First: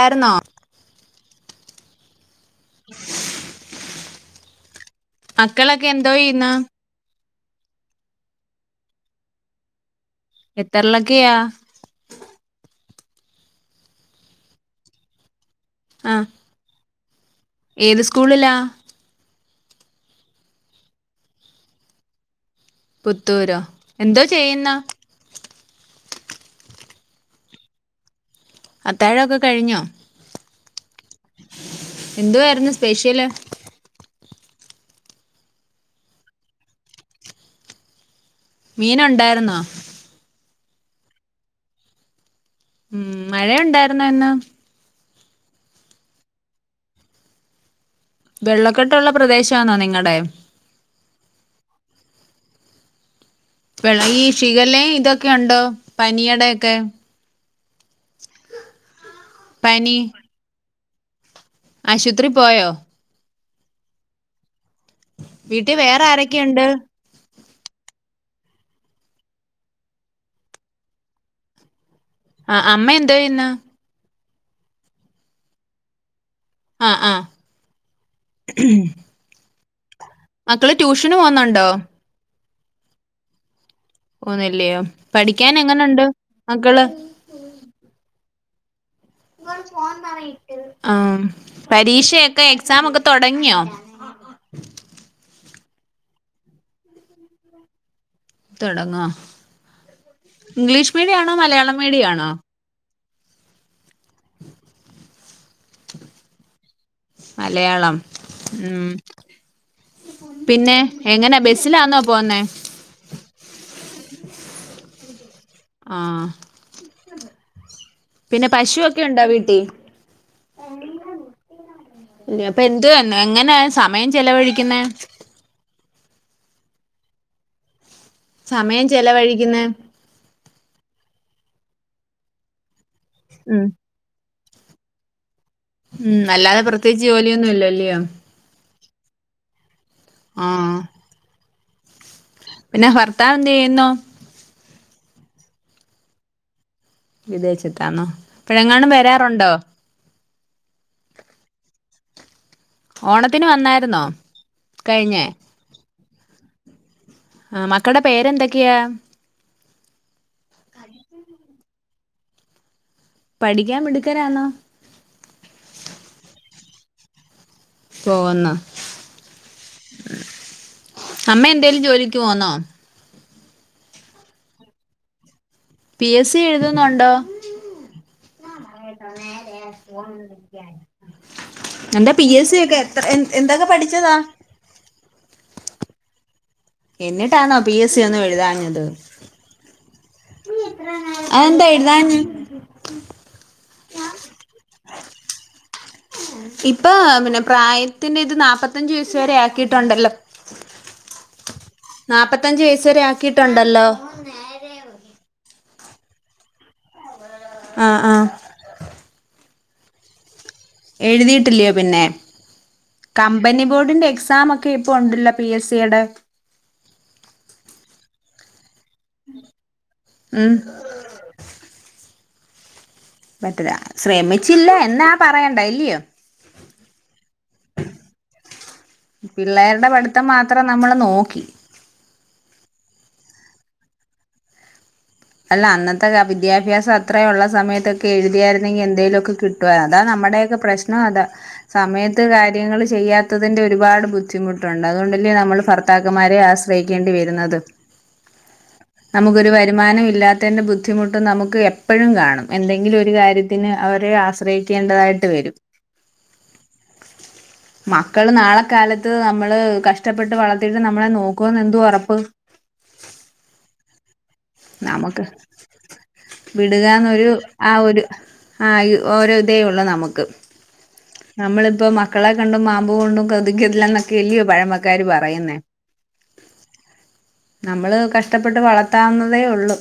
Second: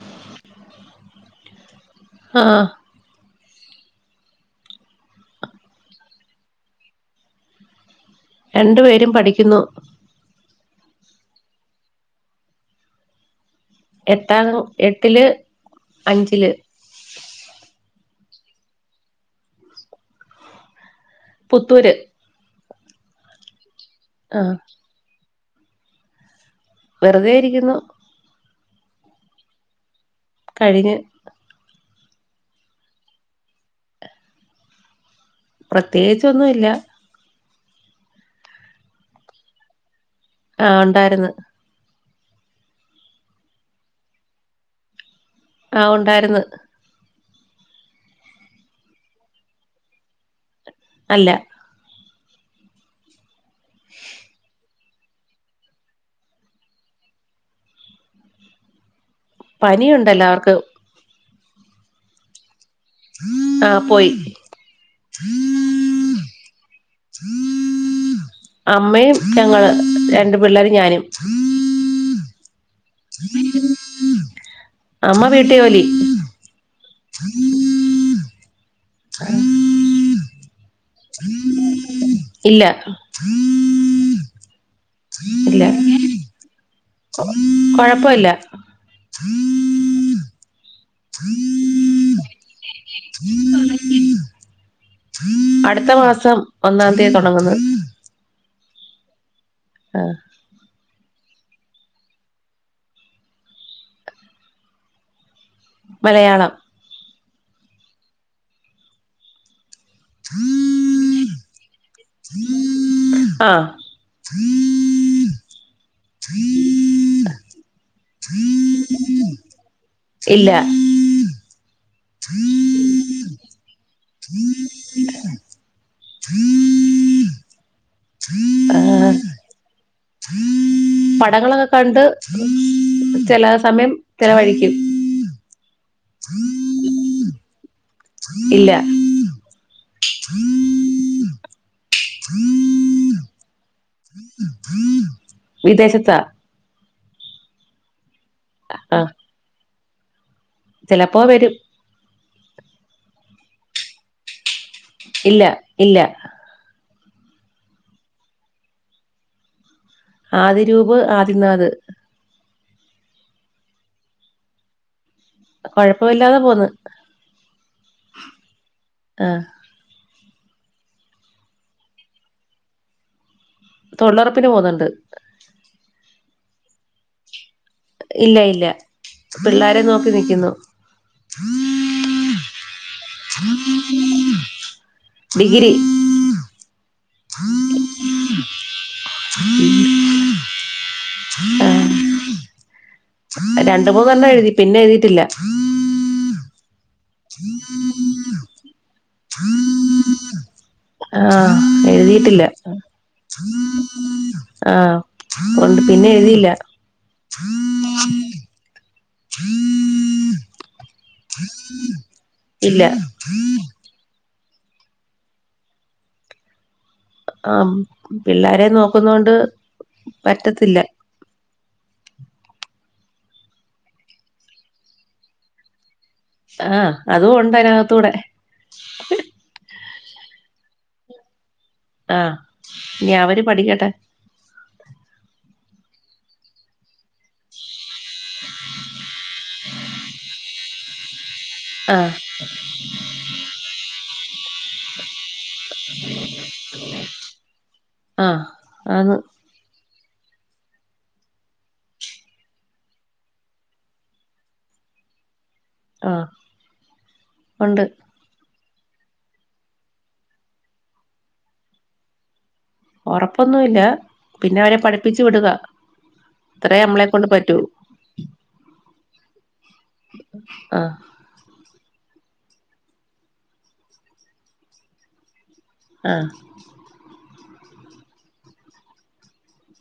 ആർന്നോ ഹാ മക്കളൊക്കെ എന്തോയിന്ന് രണ്ടു പേരും പഠിക്കുന്നു. എത്രെലൊക്കെയാ എട്ടാം ക്ല എട്ടില് ആ അഞ്ചില്. ഏത് സ്കൂളിലാ പുത്തൂര് പുത്തൂരൊ എന്തോ ആഹ് ചെയ്യുന്ന്? വെറുതേ യിരിക്കുന്നു. അത്താഴൊക്കെ കഴിഞ്ഞോ? കഴിഞ്ഞ്. എന്തുവായിരുന്നു സ്പെഷ്യല്? പ്രത്യേകിച്ചൊന്നുല്ല മീന്ണ്ടായിരുന്നോ? ആണ്ടായിര്ന്ന് ഉം മഴണ്ടായിരുന്നൊന്ന്? ആ ഉണ്ടായിര്ന്ന്. വെള്ളക്കെട്ടുള്ള പ്രദേശാന്നോ നിങ്ങടെ? അല്ല വെള്ളയീ ഷീഗല്ലെയിം ഇതൊണ്ടൊക്കെ പണിയെടുക്ക പനിയുണ്ടെല്ലാർക്ക്. ആശുത്രി പോയോ? ആ പോയി. വീട്ടിൽ വേറാരൊക്കെയുണ്ട്? അമ്മേം ഞങ്ങള് രണ്ടു പിള്ളേരും ഞാനും ആ അമ്മേ എന്തേയിന്ന്? അമ്മ വീട്ട് ജോലി ഉ മക്കള് ട്യൂഷന് പോന്കുന്നുണ്ടോ ഇല്ല ഒന്നല്ലയോ പഠിക്കാൻ ഇല്ല എങ്ങനുണ്ട് മക്കള് കൊഴപ്പമില്ല ആ പരീക്ഷയൊക്കെ ക്സാമൊക്കെ തുടങ്ങിയോ അടുത്ത മാസം ഒന്നാം തീയതി തുടങ്ങുന്നത് തുടങ്ങുവാ ആഹ് ഇംഗ്ലീഷ് മീഡിയം ആണോ മലയാളം മീഡിയം ആണോ മലയാളം മലയാളം ഉം പിന്നെ എങ്ങനെ ബസ്സിലാന്നോ പോന്നെ ആ ഉ ആ പിന്നെ പശുയൊക്കെ ഉണ്ടോ വീട്ടിൽ ഇല്ല അല്ല അപ്പൊ എന്തുവോ എങ്ങനാ സമയം ചെലവഴിക്കുന്നെ സമയം ആഹ് ചെലവഴിക്കുന്ന പടങ്ങളൊക്കെ കണ്ട് ചില ഉം സമയം ചിലവഴിക്കും ഉം അല്ലാതെ പ്രത്യേകിച്ച് ജോലിയൊന്നുമില്ലല്ലോ ഇല്ല ആഹ പിന്നെ ഭർത്താവ് എന്ത് ചെയ്യുന്നു വിദേശത്താ വിദേശത്താന്നോ ഇപഴെങ്ങാനും ആ വരാറുണ്ടോ ചിലപ്പോ വരും ഓണത്തിന് വന്നായിരുന്നോ കഴിഞ്ഞേ ഇല്ല ഇല്ല ആ മക്കടെ പേരെന്തൊക്കെയാ ആദിരൂപ് ആദിനാഥ് പഠിക്കാൻ മിടുക്കരാണോ കൊഴപ്പമില്ലാതെ പോണ് പോന്ന ഉ അമ്മ എന്തേലും ജോലിക്ക് പോന്നോ തൊഴിലുറപ്പിന് പോന്നുണ്ട് പി എസ് സി എഴുതുന്നുണ്ടോ ഇല്ല ഇല്ല [unintelligible] നേരെ പിള്ളാരെ നോക്കി ഫോണോന്ന് നിക്കുന്നു വിളിക്കാൻ എന്റെ പി എസ് സി ഒക്കെ എത്ര എ എന്തൊക്കെ പഠിച്ചതാ ഡിഗ്രി എന്നിട്ടാണോ പി എസ് സി ഒന്നും എഴുതാഞ്ഞത് ആ അതെന്താ എഴുതാന്ന് രണ്ട് മൂന്ന് എണ്ണം എഴുതി പിന്നെ എഴുതിട്ടില്ല ഇപ്പൊ പിന്നെ പ്രായത്തിന്റെ ഇത് നാല്പത്തഞ്ചു വയസ്സ് വരെ ആക്കിയിട്ടുണ്ടല്ലോ എഴുതിട്ടില്ല നാപ്പത്തഞ്ച് വയസ്സ് വരെ ആക്കിയിട്ടുണ്ടല്ലോ അ ആ കൊണ്ട് പിന്നെ എഴുതില്ല ആആ [unintelligible] എഴുതിയിട്ടില്ലയോ പിന്നെ ഇല്ല കമ്പനി ബോർഡിന്റെ എക് എക്സാം ഒക്കെ ഇപ്പൊ ഉണ്ടെല്ലോ പി എസ് സിയുടെ അ മ് പിള്ളാരെ നോക്കുന്നോണ്ട് ഉം പറ്റത്തില്ല പറ്റില്ല ശ്രമിച്ചില്ല എന്നാ പറയണ്ടെ ഇല്ല്യോ ആഅതും ഉണ്ട് അതിനകത്തൂടെ എത്ര നമ്മൾ നോക്കി ആ ഇനി അവര് പഠിക്കട്ടെ അല്ല അന്നത്തെ വിദ്യാഭ്യസം അത്രയുള്ള സമയത്തൊക്കെ എഴുതിയാരുന്നെങ്കിൽ എന്തേലുമോക്കെ കിട്ടു അതാ നമ്മ മടയൊക്കെ പ്രശ്നം അതാ ആ സമയത്ത് കാര്യങ്ങൾ ചെയ്യാത്തതിന്റെ ഒരുപാട് ബുദ്ധിമുട്ടുണ്ട് അതുകൊണ്ടല്ലേ നമ്മള് ഭർത്താക്കന്മാരെ ആശ്രയിക്കേണ്ടി വരുന്നത് ആ ആന്ന് നമുക്കൊരു വരുമാനം ഇല്ലാത്തന്റെ ബുദ്ധിമുട്ടും നമുക്ക് എപ്പോഴും കാണും എന്തെങ്കിലും ഒരു കാര്യത്തിന് അവരെ ആശ്രയിക്കേണ്ടതായിട്ട് വരും ആ ഉണ്ട് മക്കള് നാളെ കാലത്ത് നമ്മള് കഷ്ടപ്പെട്ട് വളർത്തിയിട്ട് നമ്മളെ നോക്കുവന്ന് എന്തു ഉറപ്പ് ഉറപ്പൊന്നുവില്ല പഠിപ്പിച്ചു വിടുക അത്രേ നമ്മളെ കൊണ്ട് വിടുകന്നൊരു പറ്റൂ അ ഒരു അ ഓരോ ഇതേ ഉള്ളു നമുക്ക് ആഹ് നമ്മളിപ്പോ മക്കളെ കണ്ടും മാമ്പൂ കണ്ടും കൊതിക്കല്ലുന്നൊക്കെയാല്ലോ പഴമക്കാര് പറയുന്നേ അ നമ്മള് കഷ്ടപ്പെട്ട് വളർത്താവുന്നതേ ഉള്ളൂ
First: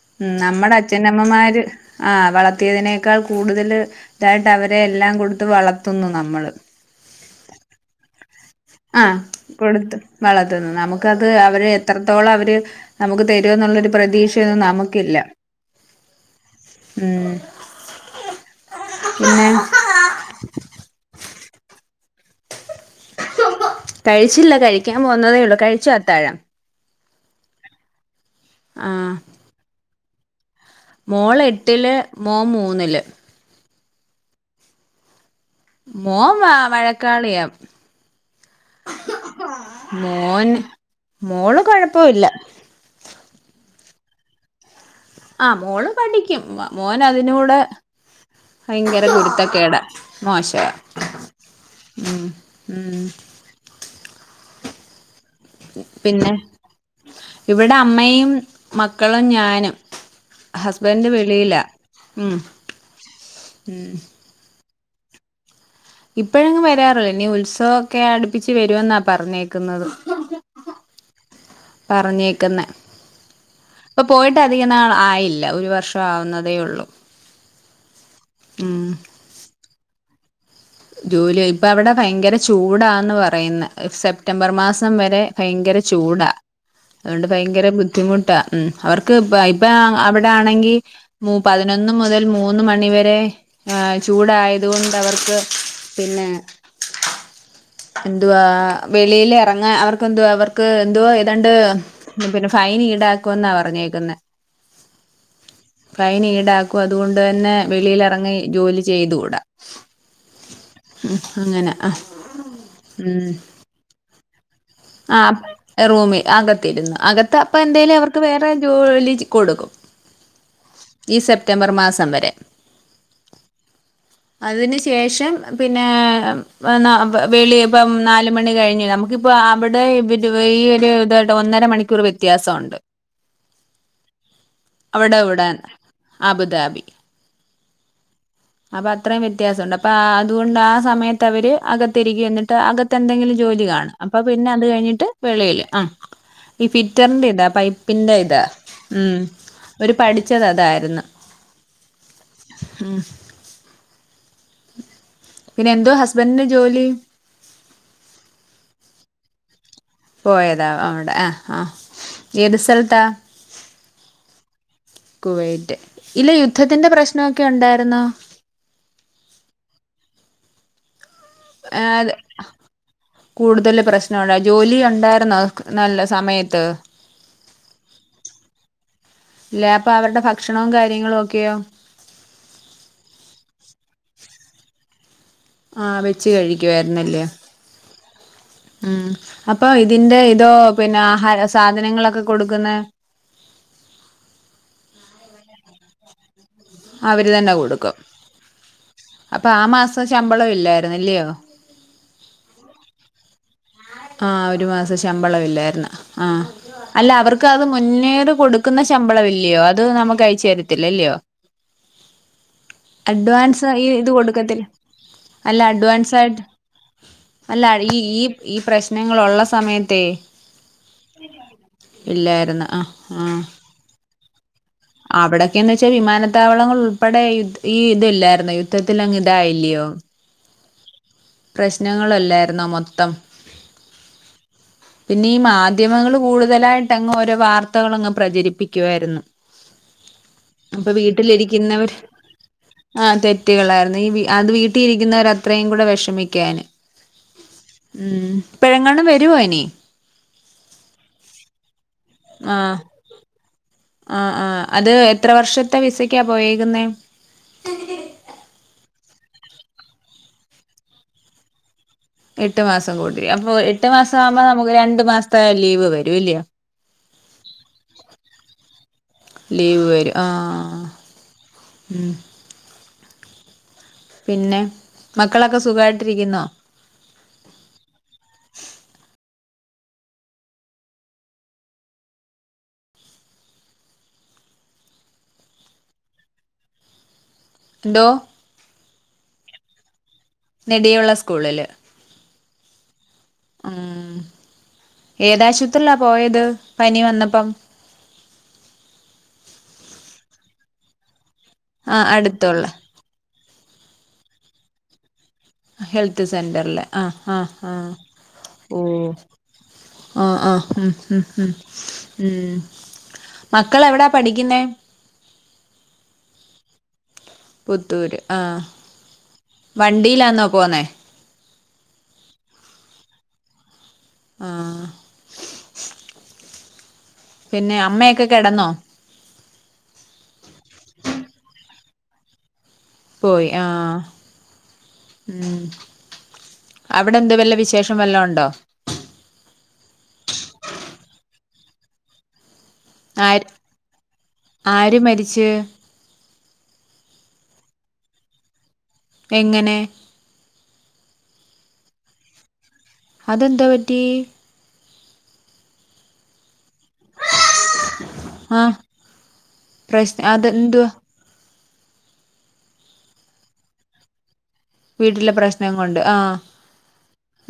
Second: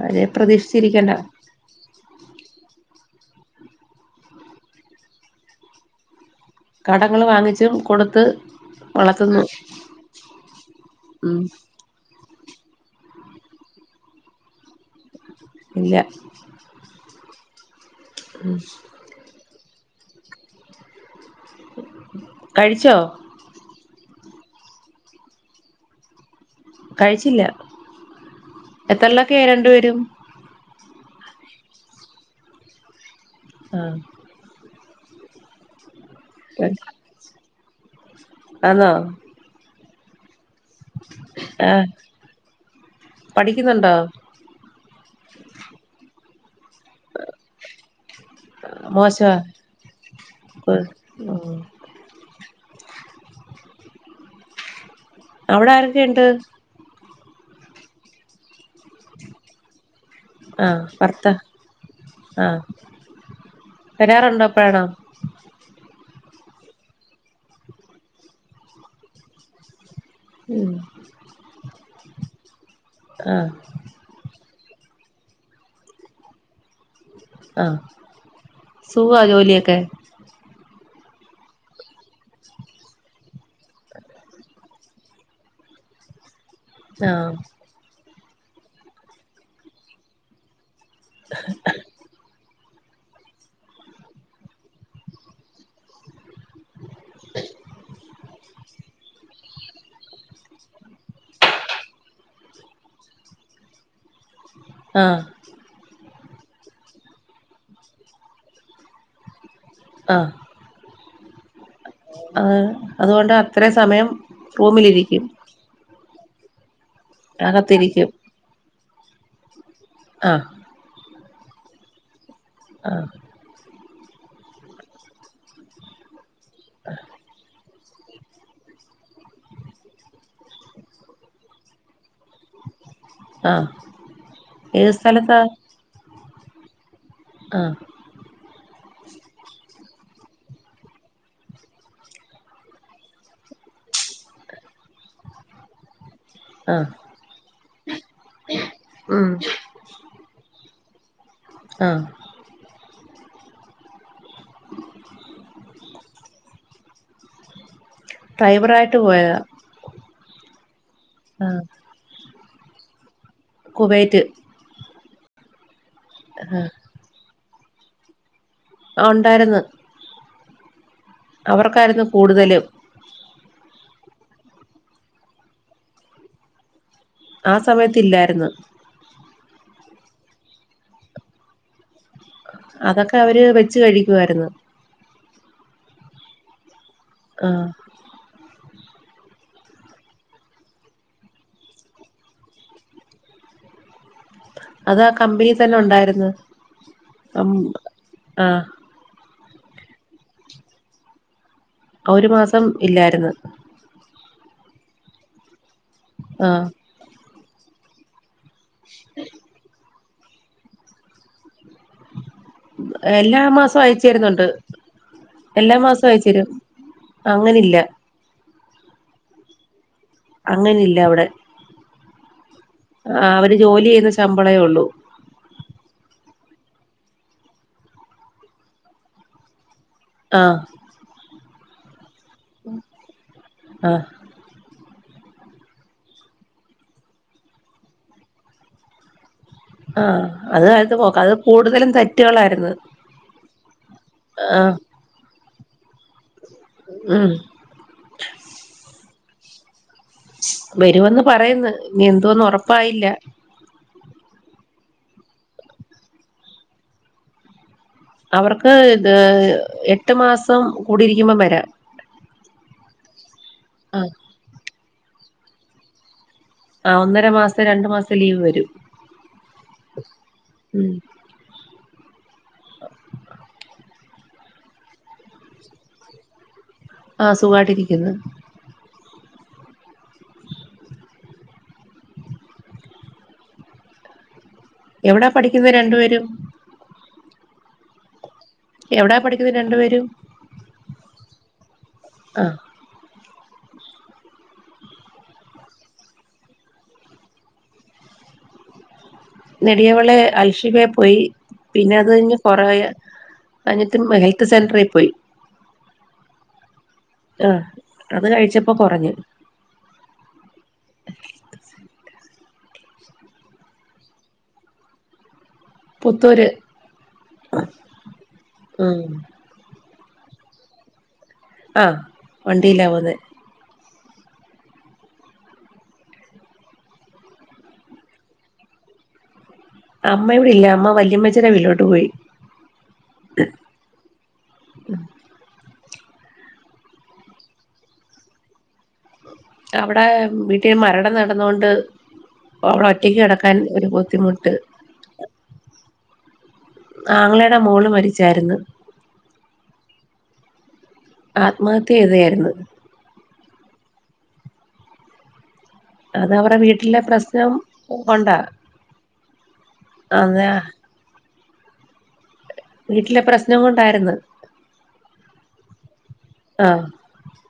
അവരെ ഉമ് നമ്മുടെ പ്രതീക്ഷിച്ചിരിക്കണ്ട അച്ഛനമ്മമാര് ആ വളർത്തിയതിനേക്കാൾ കൂടുതൽ ഇതായിട്ട് അവരെ എല്ലാം കൊടുത്ത് വളർത്തുന്നു നമ്മൾ കടങ്ങള് വാങ്ങിച്ചും കൊടുത്ത് അ വളർത്തുന്നു കൊടുത്തും വളർത്തുന്നു നമുക്കത് ഉം അവര് എത്ര ഇത്രത്തോളം അവര് നമുക്ക് തരുവേന്നുള്ള ഒരു പ്രതീക്ഷയൊന്നും നമുക്കില്ല ഇല്ല ഉമ് ഉം പിന്നെ കഴിച്ചോ കഴിച്ചില്ല കഴിക്കാൻ പോന്നതേ ഉള്ളൂ കഴിചോ അത്താഴം കഴിച്ചില്ല ആഹ് എത്രല്ലൊക്കെയാ രണ്ടുപേരും മോള് എട്ടില് മോന് മൂന്നില് ആഹ്. മോൻ വഴക്കാളിയാ. ആന്നോ? മോൻ മോള് ആഹ് കൊഴപ്പവുല്ല. പഠിക്കുന്നുണ്ടോ? ആഹ് മോള് പഠിക്കും. മോൻ അതിനൂടെ ഭയങ്കര മോശവാ കുരുത്തക്കേടാ മോശാ ഉം ഉം ഉം അവടെ ആരൊക്കെ ഇണ്ട് പിന്നെ ഇവിടെ അമ്മയും മക്കളും ഞാനും. ആഹ് ഹസ്ബൻഡ് ഭർത്ത വെളിയിലാ ഉം ആഹ് വരാറുണ്ടോ? പ്പാണോ ഇപ്പോഴെങ്ങും വരാറില്ല ഇനി ഉത്സവൊക്കെ അടുപ്പിച്ച് വരുമെന്നാ പറഞ്ഞേക്കുന്നത് ഉം പറഞ്ഞേക്കുന്നെ ആഹ് അധിക നാൾ ആയില്ല ഒരു വർഷം ആവുന്നതേ ഒള്ളൂ ആഹ് സുഖാ ജോലിയൊക്കെ ജൂലൈ ഇപ്പ അവിടെ ഭയങ്കര ചൂടാന്ന് പറയുന്നെ സെപ്റ്റംബർ മാസം വരെ ഭയങ്കര ക്കെ ചൂടാ അതുകൊണ്ട് ആഹ് ഭയങ്കര ബുദ്ധിമുട്ടാ ഉ അവർക്ക് ഇ ഇപ്പ അവിടെ ആണെങ്കി മ പതിനൊന്ന് മുതൽ മൂന്ന് മണിവരെ ആ ചൂടായതുകൊണ്ട് അവർക്ക് പിന്നെ എന്തുവാ വെ വളൽ ഇറങ്ങാൻ അവർക്ക് എന് അവർക്ക് എന്തു ഏതാണ്ട് പിന്നെ ഫൈൻ ഈടാക്കും എന്നാ പറഞ്ഞേക്കുന്നത് ണ് ആഹ് ഫൈൻ ഈടാക്കും അതുകൊണ്ട് തന്നെ വെളിയിൽ ഇറങ്ങി ജോലി ചെയ്തുകൂടാ ആഹ് ഉം അങ്ങനെ ആ അഹ് ഉം അതുകൊണ്ട് അത്രയും സമയം ആ റൂമിലിരിക്കും റൂമിൽ അകത്തിരുന്നു അകത്ത് അപ്പൊ എന്തായലും അകത്തിരിക്കും അവർക്ക് വേറെ ജോലി കൊടുക്കും ആഹ് ഈ സെപ്റ്റംബർ മാസം വരെ ആഹ് അതിനു ശേഷം പിന്നെ എന്നാ വെളിയെ ഇപ്പം നാല് മണി കഴിഞ്ഞ് നമുക്കിപ്പോൾ അവിടെ ഇ ഈ ഒരു ഇതായിട്ട ഒന്നര മണിക്കൂർ വരും ത്യാസോണ്ട് ആഹ് ഏത് അവിടെ സ്ഥലത്താ ഇവിടേൻ അബുദാബി ആഹ് അപ്പൊ അത്രേം വ്യത്യാസംണ്ട് അപ്പൊ ആഹ് അതുകൊണ്ട് ആഹ് സമയത്ത് അവര് അകത്തിരിക്ക എന്നിട്ട് അകത്തെ എന്തങ്കിലു ജോ ജോലി കാണും അപ്പൊ പിന്നെ അത് കഴിഞ്ഞിട്ട് വെളിയില് ആഹ് ഈ ആഹ് ഫിറ്ററിന്റെ ഇതാ പൈപ്പിന്റെ ഇതാ ഉം ഒരു പഠിച്ചത് അതായി ര്ന്ന് ആഹ് ഉം പിന്നെ എന്തുഹാ ഹസ്ബൻഡന്റെ ജോലി ഡ്രൈവറായിട്ട് പോയതാ പോയതാ അവ് അവിടെ ആഹ് ആഹ് ഏത് സെൽതാ കുവൈത്ത് കുവൈറ്റ് ഇല്ല യുദ്ധത്തിന്റെ പ്രശ്നമൊക്കെ ഉണ്ടായിരുന്നോ ആ ഉണ്ടായിരുന്നു അവര്ക്കായിരുന്നു കൂടുതലും കൂടുതല് പ്രശ്നംണ്ടയി ജോലി ഉണ്ടായിരുന്ന നല്ല സമയത്ത് ആ സമയത്ത് ഇല്ലായിരുന്നു ഇല്ലെ അപ്പൊ അവരുടെ ഭക്ഷണവും കാര്യങ്ങളും ഒക്കെയോ അതൊക്കെ അവര് വെച്ച കഴിക്കുയിരുന്നു ആ വെച്ച് കഴിക്കുവായിരുന്നല്ലേ ആഹ് ഉം അപ്പൊ ഇതിന്റെ ഇതോ പിന്നെ ആഹാര സാധനങ്ങളൊക്കെ കൊടുക്കുന്ന [inaudible] അത് ആ കമ്പനിൽ തന്നെ ഉണ്ടായിന്ന് അവര് തന്നെ കൊടുക്കും അപ്പൊ ആ മാസം ശമ്പളം ഇല്ലായിരുന്നു ഇല്ലയോ ഒരു മാസം ഇല്ലായിരുന്നു ആ ഒരു മാസം ശമ്പള ഇല്ലായിരുന്നു ആ ആഹ് അല്ല അവർക്ക് അത് മുന്നേറ് കൊടുക്ക കൊടുക്കുന്ന ശമ്പളം ഇല്ലയോ അത് നമുക്ക് അയച്ച് തരത്തില്ലയോ എല്ലാ അഡ്വാൻസ് മാസവും ഈ അയച്ചു ഇത് തരുന്നുണ്ട് കൊടുക്കത്തില്ല അല്ല എല്ലാ മാസവും അഡ്വാൻസ് അയച്ചു ആയിട്ട് തരും അല്ല അങ്ങനില്ല ഈ ഈ ഈ പ്രശ്നങ്ങള്ള സമയത്ത് അങ്ങനെല്ല അവിടെ ഇല്ലായിരുന്നു ആ ആ അവര് ജോലി ചെയ്യുന്ന ശമ്പളേ ഉള്ളൂ അവിടൊക്കെന്ന് വെച്ചാ വിമാനത്തി വിമാനത്താവളങ്ങൾ ഉൾപ്പെടെ യുദ് ഈ ഇതില്ലായിരുന്നു യുദ്ധത്തിൽ അങ്ങ് ഇതായില്ലിയോ ആ പ്രശ്നങ്ങളല്ലായിരുന്നോ മൊത്തം ആഹ് പിന്നെ ഈ മാധ്യമങ്ങൾ കൂടുതലായിട്ട് അങ്ങ് ഓരോ വാർത്തകള് അങ്ങ് പ്രചരിപ്പിക്കുവായിരുന്നു [inaudible] ആ അപ്പൊ അത് പോക്ക അത് കൂടുതലും തെറ്റുകളാരുന്നു ആ തെറ്റുകളായിരുന്നു ഈ അത് വീട്ടീരിക്കുന്നവർ അത്രയും കൂടെ വിഷമ വിഷമിക്കാന് ഉം മം ഇപ്പേഴെങ്ങാനും വരുവോ ഇനി വരുമെന്ന് പറയന്ന് ഇനി എന്തോന്നും ആഹ് ഉറപ്പായില്ല ആഹ് ആഹ് അത് എത്ര വർഷത്തെ വിസക്കാ പോയേക്കുന്നെ അവർക്ക് ഇത് എട്ട് മാസം കൂടിയിരിക്കുമ്പം വരാം എട്ട് മാസം കൂടി അപ്പൊ എട്ടു ആഹ് മാസം ആവുമ്പോ നമുക്ക് രണ്ടു മാസത്തെ ലീവ് വരും അല്ലിയോ ആ ഒന്നര മാസം രണ്ടു മാസം ലീവ് വരും ലീവ് വരും ആ ഉം ആ പിന്നെ മക്കളൊക്കെ സുഖായിട്ടിരിക്കുന്നോ ആ സുഖായിട്ടിരിക്കുന്നു എവിടാ പഠിക്കുന്നത് രണ്ടു പേരും എന്തോ എവിടാ പഠിക്കുന്നത് രണ്ടു പേരും നെടിവിള സ്കൂളില് ആ മം ഏതാശുപത്രില പോയത് പനി വന്നപ്പം നെടിയവിളെ അൽഷിബേ പോയി പിന്നെ ആഹ് അത് കഴിഞ്ഞ് അടുത്തുള്ള കൊറയാ കൊറയാഞ്ഞിട്ടും ഹെൽത്ത് സെന്ററിൽ പോയി ഹെൽത്ത് സെന്ററ്ല്ലേ ആ ആ ആഹ് ആ അത് കഴിച്ചപ്പോ ഓ കുറഞ്ഞ് ആ ആ മം മം ഉമ്മ് മക്കളെവിടാ പഠിക്കുന്നേ പുത്തൂര് പുത്തൂര് ആ ഉം വണ്ടിയിലാന്നോ പോന്നേ അഹ് വണ്ടിയിലാ പൊന്നെ ആഹ് പിന്നെ അമ്മയൊക്കെ കെടന്നോ? അമ്മ ഇവിടെ ഇല്ല അമ്മ വല്യമ്മച്ചീടെ വീട്ടിലോട്ട് പോയി. പോയി ആഹ് ഉം അവിടെ എന്തോ വല്ല വിശേഷം വല്ലോം ഒണ്ടോ അവിടെ വീട്ടീ മരണം നടന്നോണ്ട് ഓളെ ഒറ്റയ്ക്ക് ആര് കെടക്കാൻ ഒരു ബുദ്ധിമുട്ട് ആര് മരിച്ച് ആങ്ങളയുടെ മോള് മരിച്ചാര്ന്ന് എങ്ങനെ ആത്മഹത്യയ്തയായിരുന്നു അതെന്തൊ പറ്റിയേ? അതവടെ വീട് ടിലെ പ്രശ്നം കൊണ്ടാ. ആഹ് പ്രശ് അതാ അതെന്തുവാ വീട്ടിലെ പ്രശ്നം കൊണ്ടാരുന്ന്. വീട്ടിലെ പ്രശ്നം കൊണ്ട് ആഹ്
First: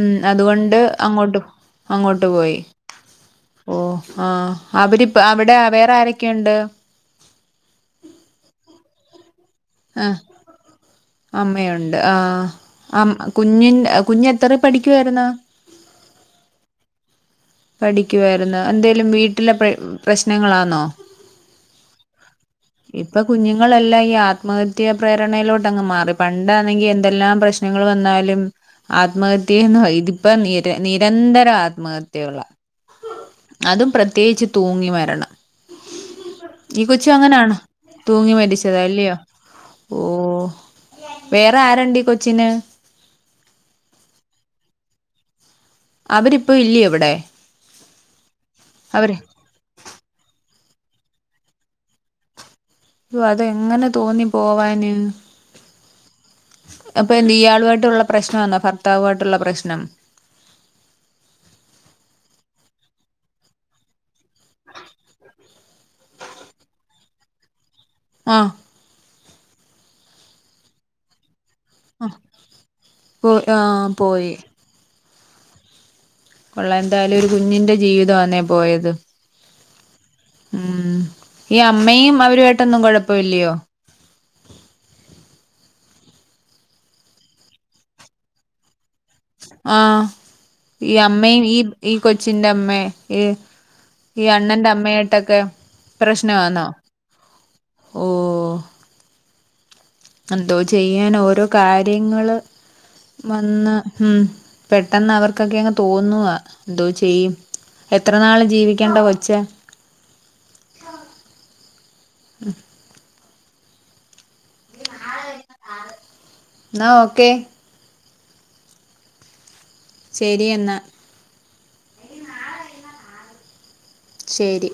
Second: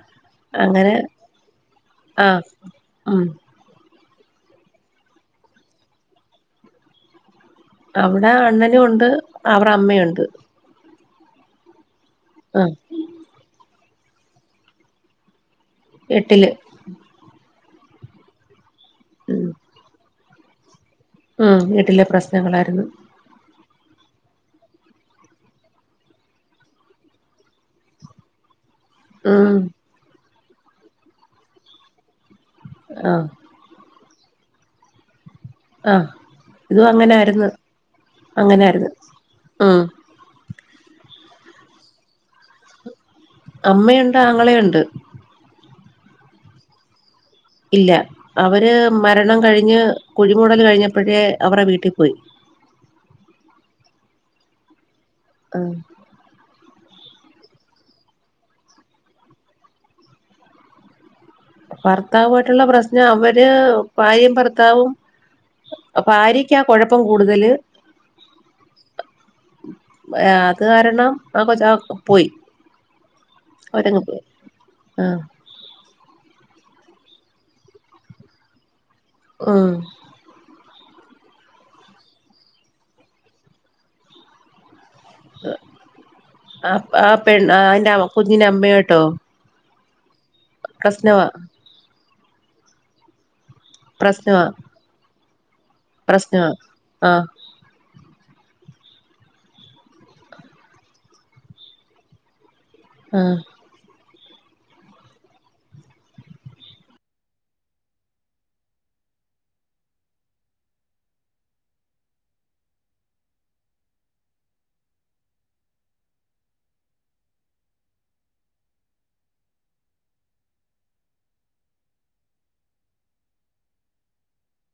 ഉം അതുകൊണ്ട് അങ്ങനെ അങ്ങോട്ട് അങ്ങോട്ട് ആഹ് പോയി. ഉം ഓഹ് ആഹ് അവരിപ്പ അവിടെ വേറെ ആരൊക്കെയൊണ്ട്? അവിടെ അണ്ണനും ഒണ്ട് അവറെ അമ്മേയൊണ്ട്. അമ്മയൊണ്ട്. ആഹ് കുഞ്ഞിൻ കുഞ്ഞ് എത്രയീ പഠിക്കുവാരുന്ന്? എട്ടില്. പഠിക്കുവാരുന്നു. എന്തേലും വീട്ടിലെ പ്ര പ്രശ്നങ്ങളാന്നോ? ആഹ് വീട്ടിലെ പ്രശ്നങ്ങളാരുന്നു. ഇങ്ങളെല്ലാം ഈ ആത്മഹത്യാ പ്രേരണയിലോട്ടങ്ങ് മാറി. പണ്ടാണെങ്കി എന്തെല്ലാം പ്രശ്നങ്ങൾ വന്നാലും ഉം ആത്മഹത്യയേന്നോ ഇതിപ്പോ നിര നിരന്തരം ആത്മഹത്യകളാ. ആഹ് അതും പ്രത്യേകിച്ച് തൂങ്ങി മരണം. ആഹ് ഈ ഇതും കൊച്ചും അങ്ങനായിരുന്നു അങ്ങനാണോ? തൂങ്ങി അങ്ങനായിരുന്നു മരിച്ചതായില്യോ? ഉം ഓഹ് വേറെ ആരൊണ്ടീകൊച്ചിന്? അമ്മയൊണ്ട് ആങ്ങളെയൊണ്ട്. അവരിപ്പോ ഇല്യോ ഇവിടെ? ഇല്ല. അവര് മരണം കഴിഞ്ഞ് കുഴിമുടല് കഴിഞ് ഞപ്പഴേ അവരെ വീട്ടി പോയി. ഓഹ് അതെങ്ങനെ തോന്നി പോവാന്? ഉം അപ്പൊയെന്ത് ഇയാളുമായിട്ടുള്ള പ്രശ്നം ആന്നോ? ഭർത്താവുമായിട്ടുള്ള പ്രശ്നം? ഭർത്താവുമായിട്ടുള്ള പ്രശ്നം അവര് ഭാര്യയും ഭർത്താവും ഭാര്യക്കാ കുഴപ്പം കൂടുതല് ആഹ് ഏ അത് കാരണം ആ കൊച്ച ആഹ് പോയി പോ ആഹ് പോയി ആഹ് ഉള്ള എന്താലും ഒരു കുഞ്ഞിന്റെ ജീവിതആന്നേ പോയത് ആഹ് ഉം ഈ അമ്മയും അവരുമായിട്ടൊന്നും കുഴപ്പഇല്ലയോ ആഹ് ആപെണ് അയ്ൻ്റെ കുഞ്ഞിൻ്റെ അമ്മയിട്ടോ ആ ഈ അമ്മയും ഈ ഈ കൊച്ചിന്റെ അമ്മെ ഈ ഈ പ്രശ്നവാ അണ്ണന്റെ അമ്മയിട്ടൊക്കെ പ്രശ്നവാ പ്രശ്നആന്നോ ആഹ് ഓ ഒ എന്തോ ചെയ്യാനാ ഓരോ കാര്യങ്ങള് ആഹ് വന്ന് ഉം പെട്ടെന്ന് അവർക്കൊക്കെ അങ്ങ് തോന്നുവാ എന്തോ ചെയ്യും എത്ര നാള് ജീവിക്കണ്ട കൊച്ച ഉം ന്നാ ഓക്കെ ശരി എന്നാ ശരി